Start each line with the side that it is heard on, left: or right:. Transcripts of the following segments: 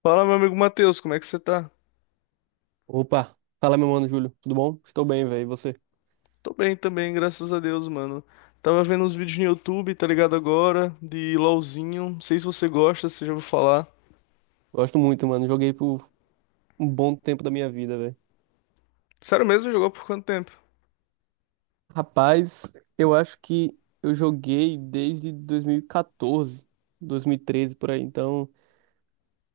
left: Fala, meu amigo Matheus, como é que você tá?
right: Opa, fala meu mano Júlio, tudo bom? Estou bem, velho, e você?
left: Tô bem também, graças a Deus, mano. Tava vendo uns vídeos no YouTube, tá ligado agora, de LOLzinho. Não sei se você gosta, se você já ouviu falar.
right: Gosto muito, mano, joguei por um bom tempo da minha vida, velho.
left: Sério mesmo, jogou por quanto tempo?
right: Rapaz, eu acho que eu joguei desde 2014, 2013 por aí, então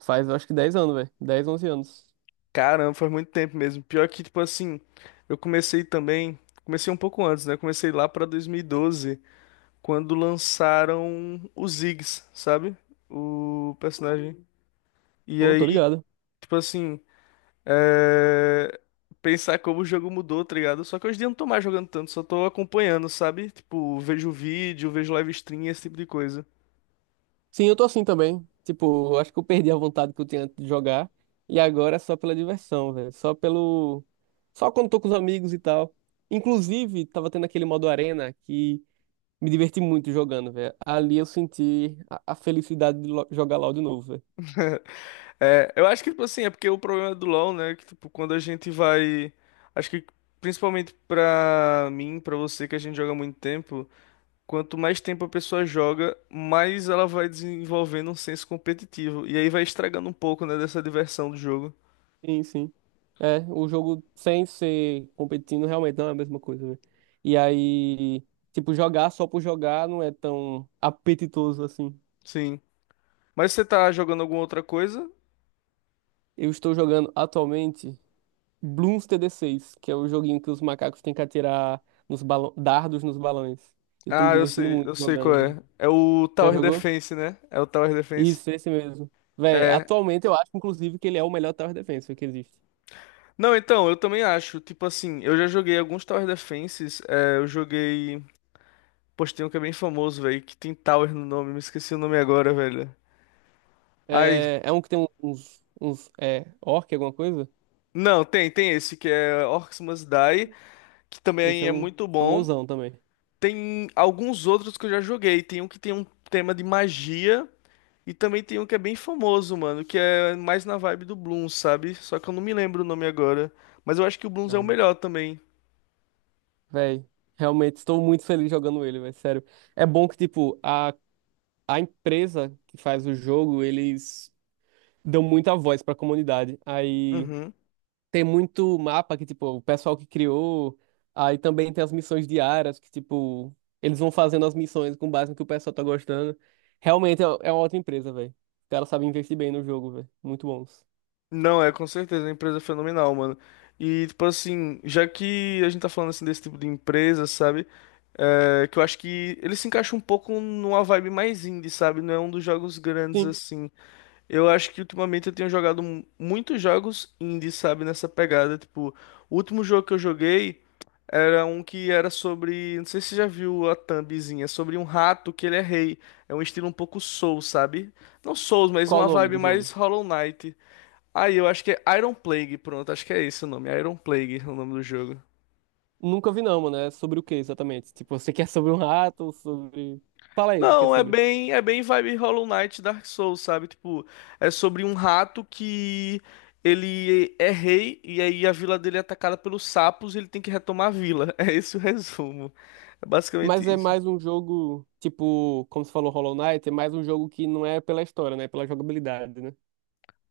right: faz eu acho que 10 anos, velho, 10, 11 anos.
left: Caramba, faz muito tempo mesmo. Pior que, tipo assim, eu comecei também, comecei um pouco antes, né? Comecei lá pra 2012, quando lançaram o Ziggs, sabe? O personagem. E
right: Ô, tô
left: aí,
right: ligado.
left: tipo assim, é, pensar como o jogo mudou, tá ligado? Só que hoje em dia eu não tô mais jogando tanto, só tô acompanhando, sabe? Tipo, vejo vídeo, vejo live stream, esse tipo de coisa.
right: Sim, eu tô assim também, tipo, eu acho que eu perdi a vontade que eu tinha antes de jogar e agora é só pela diversão, velho, só quando tô com os amigos e tal. Inclusive, tava tendo aquele modo arena Me diverti muito jogando, velho. Ali eu senti a felicidade de jogar LoL de novo, velho.
left: É, eu acho que, tipo assim, é porque o problema do LoL, né? Que, tipo, quando a gente vai. Acho que principalmente pra mim, pra você, que a gente joga há muito tempo, quanto mais tempo a pessoa joga, mais ela vai desenvolvendo um senso competitivo. E aí vai estragando um pouco, né, dessa diversão do jogo.
right: Sim, sim. É, o jogo sem ser competindo realmente não é a mesma coisa, velho. E aí, tipo, jogar só por jogar não é tão apetitoso assim.
left: Sim. Mas você tá jogando alguma outra coisa?
right: Eu estou jogando atualmente Bloons TD 6, que é o joguinho que os macacos têm que atirar nos balão, dardos nos balões. Eu tô me
left: Ah,
right: divertindo muito
left: eu sei
right: jogando,
left: qual
right: velho.
left: é. É o
right: Já
left: Tower
right: jogou?
left: Defense, né? É o Tower Defense.
right: Isso, esse mesmo. Véi, atualmente eu acho, inclusive, que ele é o melhor tower defense que existe.
left: Não, então, eu também acho. Tipo assim, eu já joguei alguns Tower Defenses. Eu joguei. Poxa, tem um que é bem famoso, velho, que tem Tower no nome. Me esqueci o nome agora, velho. Ai.
right: É um que tem uns orc, alguma coisa?
left: Não, tem esse, que é Orcs Must Die, que
right: Esse
left: também
right: é
left: é
right: um
left: muito bom.
right: famosão também.
left: Tem alguns outros que eu já joguei. Tem um que tem um tema de magia. E também tem um que é bem famoso, mano, que é mais na vibe do Bloons, sabe? Só que eu não me lembro o nome agora. Mas eu acho que o Bloons é
right: Ah,
left: o
right: não.
left: melhor também.
right: Véi, realmente estou muito feliz jogando ele, véi, sério. É bom que, tipo, a empresa que faz o jogo, eles dão muita voz pra comunidade. Aí
left: Uhum.
right: tem muito mapa que, tipo, o pessoal que criou. Aí também tem as missões diárias, que, tipo, eles vão fazendo as missões com base no que o pessoal tá gostando. Realmente é uma outra empresa, véi. O cara sabe investir bem no jogo, véi. Muito bons.
left: Não, é com certeza, uma empresa é fenomenal, mano. E, tipo assim, já que a gente tá falando assim desse tipo de empresa, sabe? É, que eu acho que ele se encaixa um pouco numa vibe mais indie, sabe? Não é um dos jogos grandes
right: Sim.
left: assim. Eu acho que ultimamente eu tenho jogado muitos jogos indie, sabe, nessa pegada. Tipo, o último jogo que eu joguei era um que era sobre. Não sei se você já viu a thumbzinha, sobre um rato que ele é rei. É um estilo um pouco Soul, sabe? Não Souls, mas
right: Qual o
left: uma
right: nome
left: vibe
right: do
left: mais
right: jogo?
left: Hollow Knight. Aí eu acho que é Iron Plague, pronto, acho que é esse o nome, Iron Plague, é o nome do jogo.
right: Nunca vi não, mano. É sobre o que exatamente? Tipo, você quer sobre um rato ou sobre... Fala aí do que é
left: Não,
right: sobre.
left: é bem vibe Hollow Knight Dark Souls, sabe? Tipo, é sobre um rato que ele é rei e aí a vila dele é atacada pelos sapos e ele tem que retomar a vila. É esse o resumo. É basicamente
right: Mas é
left: isso.
right: mais um jogo, tipo, como você falou, Hollow Knight, é mais um jogo que não é pela história, né? É pela jogabilidade, né?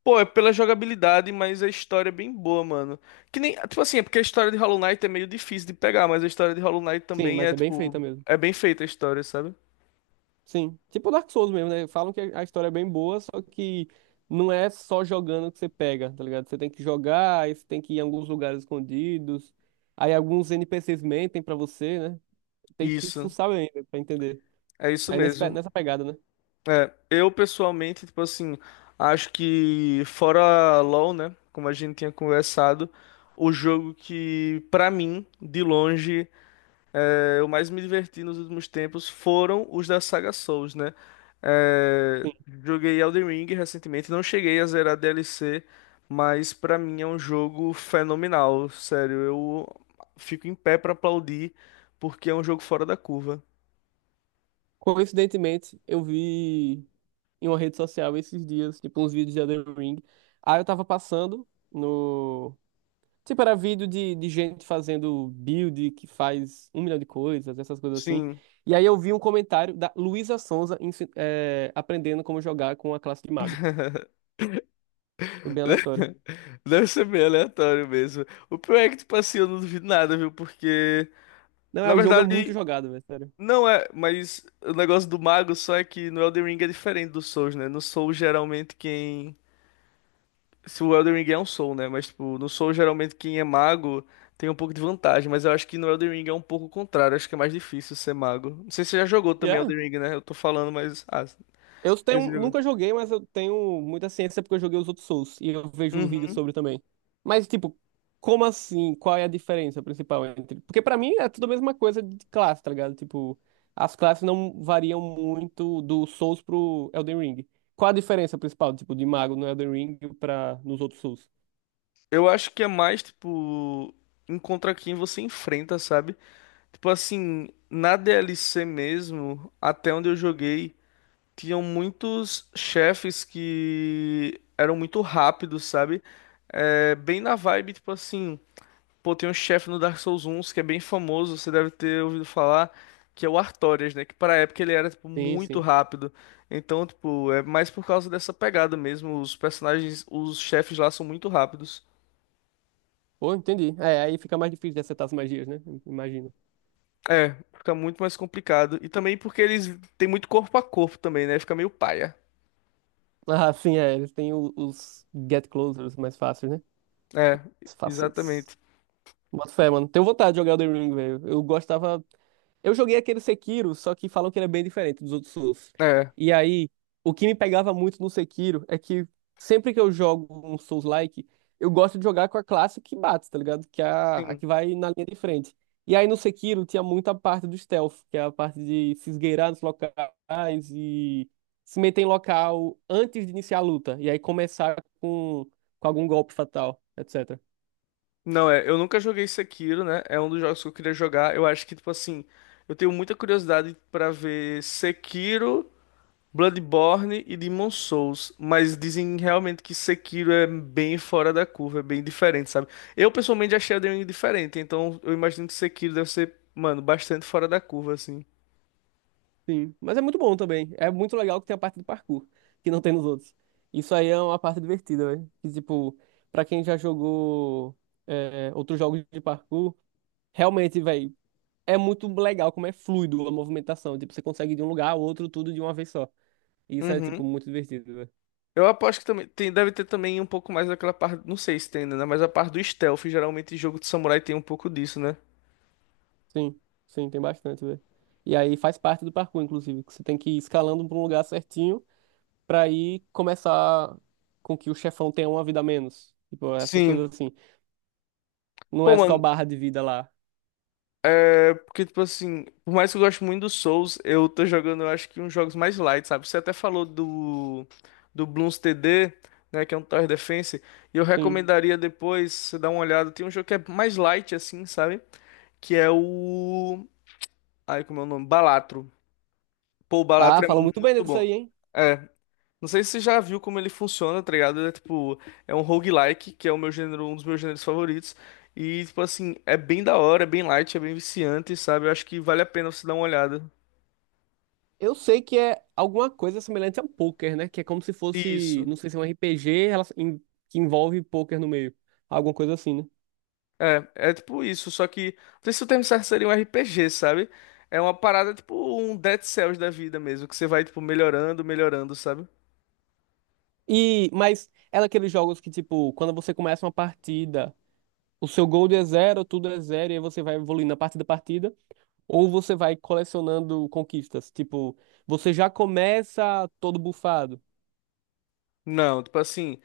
left: Pô, é pela jogabilidade, mas a história é bem boa, mano. Que nem, tipo assim, é porque a história de Hollow Knight é meio difícil de pegar, mas a história de Hollow Knight
right: Sim,
left: também
right: mas
left: é,
right: é bem feita
left: tipo,
right: mesmo.
left: é bem feita a história, sabe?
right: Sim. Tipo Dark Souls mesmo, né? Falam que a história é bem boa, só que não é só jogando que você pega, tá ligado? Você tem que jogar, aí você tem que ir em alguns lugares escondidos, aí alguns NPCs mentem pra você, né? Tem que
left: Isso,
right: fuçar ainda pra entender.
left: é isso
right: Aí nesse
left: mesmo.
right: nessa pegada, né?
left: É, eu pessoalmente, tipo assim, acho que fora LoL, né, como a gente tinha conversado, o jogo que pra mim, de longe, eu mais me diverti nos últimos tempos foram os da saga Souls, né? É, joguei Elden Ring recentemente, não cheguei a zerar DLC, mas pra mim é um jogo fenomenal, sério, eu fico em pé pra aplaudir porque é um jogo fora da curva.
right: Coincidentemente, eu vi em uma rede social esses dias, tipo, uns vídeos de Elden Ring. Aí eu tava passando no. Tipo, era vídeo de gente fazendo build que faz um milhão de coisas, essas coisas assim.
left: Sim.
right: E aí eu vi um comentário da Luísa Sonza aprendendo como jogar com a classe de mago. Foi bem aleatório.
left: Deve ser bem aleatório mesmo. O pior é que, tipo assim, eu não duvido nada, viu? Porque,
right: Não, é,
left: na
right: o jogo é muito
left: verdade,
right: jogado, velho, sério.
left: não é. Mas o negócio do mago só é que no Elden Ring é diferente do Souls, né? No Souls, geralmente, quem. Se o Elden Ring é um Soul, né? Mas, tipo, no Soul geralmente, quem é mago tem um pouco de vantagem. Mas eu acho que no Elden Ring é um pouco o contrário. Acho que é mais difícil ser mago. Não sei se você já jogou
right: E é.
left: também Elden Ring, né? Eu tô falando, mas. Ah, não
right: Eu
left: sei se você
right: tenho,
left: jogou.
right: nunca joguei, mas eu tenho muita ciência porque eu joguei os outros Souls e eu vejo vídeos
left: Uhum.
right: sobre também. Mas, tipo, como assim? Qual é a diferença principal entre. Porque pra mim é tudo a mesma coisa de classe, tá ligado? Tipo, as classes não variam muito do Souls pro Elden Ring. Qual a diferença principal, tipo, de mago no Elden Ring pra nos outros Souls?
left: Eu acho que é mais, tipo. Encontra quem você enfrenta, sabe? Tipo assim, na DLC mesmo, até onde eu joguei, tinham muitos chefes que eram muito rápidos, sabe? É, bem na vibe, tipo assim, pô, tem um chefe no Dark Souls 1 que é bem famoso, você deve ter ouvido falar, que é o Artorias, né? Que pra época ele era, tipo,
right: Sim,
left: muito
right: sim.
left: rápido. Então, tipo, é mais por causa dessa pegada mesmo. Os personagens, os chefes lá são muito rápidos.
right: Pô, entendi. É, aí fica mais difícil de acertar as magias, né? Imagino.
left: É, fica muito mais complicado. E também porque eles têm muito corpo a corpo também, né? Fica meio paia.
right: Ah, sim, é. Eles têm os Get Closers mais fáceis, né?
left: É,
right: Os fáceis.
left: exatamente.
right: Boto fé, mano. Tenho vontade de jogar o The Ring, velho. Eu gostava. Eu joguei aquele Sekiro, só que falam que ele é bem diferente dos outros Souls.
left: É,
right: E aí, o que me pegava muito no Sekiro é que sempre que eu jogo um Souls-like, eu gosto de jogar com a classe que bate, tá ligado? Que é a
left: sim.
right: que vai na linha de frente. E aí no Sekiro tinha muita parte do stealth, que é a parte de se esgueirar nos locais e se meter em local antes de iniciar a luta. E aí começar com, com algum golpe fatal, etc.
left: Não, eu nunca joguei Sekiro, né? É um dos jogos que eu queria jogar. Eu acho que, tipo assim, eu tenho muita curiosidade pra ver Sekiro, Bloodborne e Demon Souls, mas dizem realmente que Sekiro é bem fora da curva, é bem diferente, sabe? Eu pessoalmente achei a Elden Ring diferente, então eu imagino que Sekiro deve ser, mano, bastante fora da curva, assim.
right: Sim, mas é muito bom também. É muito legal que tem a parte do parkour, que não tem nos outros. Isso aí é uma parte divertida, velho. Que, tipo, pra quem já jogou outros jogos de parkour, realmente, velho, é muito legal como é fluido a movimentação. Tipo, você consegue ir de um lugar ao outro tudo de uma vez só. E isso é, tipo,
left: Uhum.
right: muito divertido, velho.
left: Eu aposto que também tem, deve ter também um pouco mais daquela parte, não sei se tem ainda, né? Mas a parte do stealth, geralmente jogo de samurai tem um pouco disso, né?
right: Sim, sim, tem bastante, velho. E aí faz parte do parkour, inclusive, que você tem que ir escalando pra um lugar certinho pra aí começar com que o chefão tenha uma vida a menos. Tipo, essas
left: Sim.
right: coisas assim. Não
left: Pô,
right: é só
left: mano,
right: barra de vida lá.
left: é porque, tipo assim, por mais que eu goste muito do Souls, eu tô jogando, eu acho que uns jogos mais light, sabe? Você até falou do, Bloons TD, né, que é um Tower Defense, e eu
right: Sim.
left: recomendaria depois você dar uma olhada. Tem um jogo que é mais light, assim, sabe? Que é o... Ai, como é o nome? Balatro. Pô, o
right: Ah,
left: Balatro é
right: falam muito bem
left: muito
right: disso
left: bom.
right: aí, hein?
left: É. Não sei se você já viu como ele funciona, tá ligado? É tipo, é um roguelike, que é o meu gênero, um dos meus gêneros favoritos. E, tipo assim, é bem da hora, é bem light, é bem viciante, sabe? Eu acho que vale a pena você dar uma olhada.
right: Eu sei que é alguma coisa semelhante a poker, né? Que é como se fosse,
left: Isso.
right: não sei se é um RPG que envolve poker no meio. Alguma coisa assim, né?
left: É tipo isso, só que. Não sei se o termo certo seria um RPG, sabe? É uma parada tipo um Dead Cells da vida mesmo, que você vai, tipo, melhorando, melhorando, sabe?
right: Mas é daqueles jogos que, tipo, quando você começa uma partida, o seu gold é zero, tudo é zero, e aí você vai evoluindo a partida da partida, ou você vai colecionando conquistas. Tipo, você já começa todo bufado.
left: Não, tipo assim.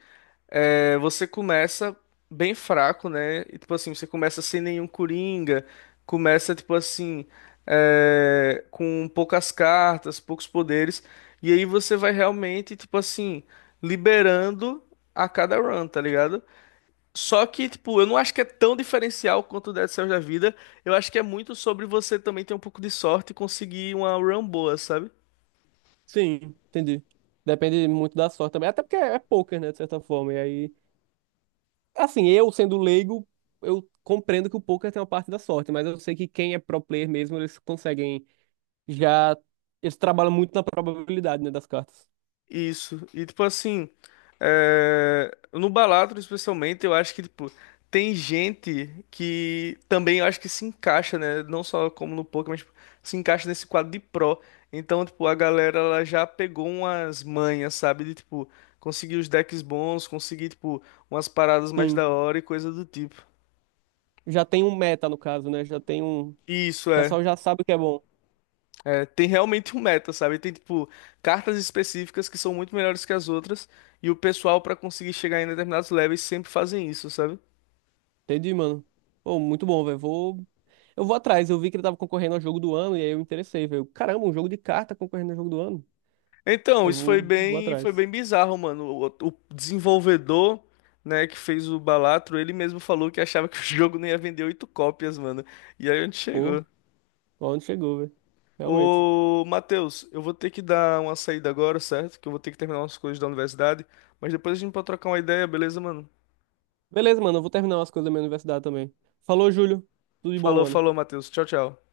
left: É, você começa bem fraco, né? E, tipo assim, você começa sem nenhum coringa, começa, tipo assim, com poucas cartas, poucos poderes, e aí você vai realmente, tipo assim, liberando a cada run, tá ligado? Só que, tipo, eu não acho que é tão diferencial quanto o Dead Cells da vida, eu acho que é muito sobre você também ter um pouco de sorte e conseguir uma run boa, sabe?
right: Sim, entendi. Depende muito da sorte também. Até porque é poker, né, de certa forma. E aí, assim, eu sendo leigo, eu compreendo que o poker tem uma parte da sorte, mas eu sei que quem é pro player mesmo, eles conseguem já. Eles trabalham muito na probabilidade, né, das cartas.
left: Isso. E tipo assim, no Balatro especialmente, eu acho que tipo tem gente que também eu acho que se encaixa, né? Não só como no poker, mas tipo, se encaixa nesse quadro de pro. Então, tipo, a galera ela já pegou umas manhas, sabe? De tipo conseguir os decks bons, conseguir tipo umas paradas mais
right: Sim.
left: da hora e coisa do tipo.
right: Já tem um meta, no caso, né? Já tem um. O
left: Isso é.
right: pessoal já sabe o que é bom.
left: É, tem realmente um meta, sabe? Tem, tipo, cartas específicas que são muito melhores que as outras, e o pessoal, pra conseguir chegar em determinados levels, sempre fazem isso, sabe?
right: Entendi, mano. Pô, muito bom, velho. Vou. Eu vou atrás. Eu vi que ele tava concorrendo ao jogo do ano e aí eu me interessei, velho. Caramba, um jogo de carta concorrendo ao jogo do ano.
left: Então,
right: Eu
left: isso
right: vou
left: foi
right: atrás.
left: bem bizarro, mano. O desenvolvedor, né, que fez o Balatro, ele mesmo falou que achava que o jogo não ia vender oito cópias, mano. E aí a gente
right: Pô.
left: chegou.
right: Onde chegou, velho? Realmente.
left: Ô, Matheus, eu vou ter que dar uma saída agora, certo? Que eu vou ter que terminar umas coisas da universidade, mas depois a gente pode trocar uma ideia, beleza, mano?
right: Beleza, mano. Eu vou terminar umas coisas da minha universidade também. Falou, Júlio. Tudo de bom,
left: Falou,
right: mano.
left: falou, Matheus. Tchau, tchau.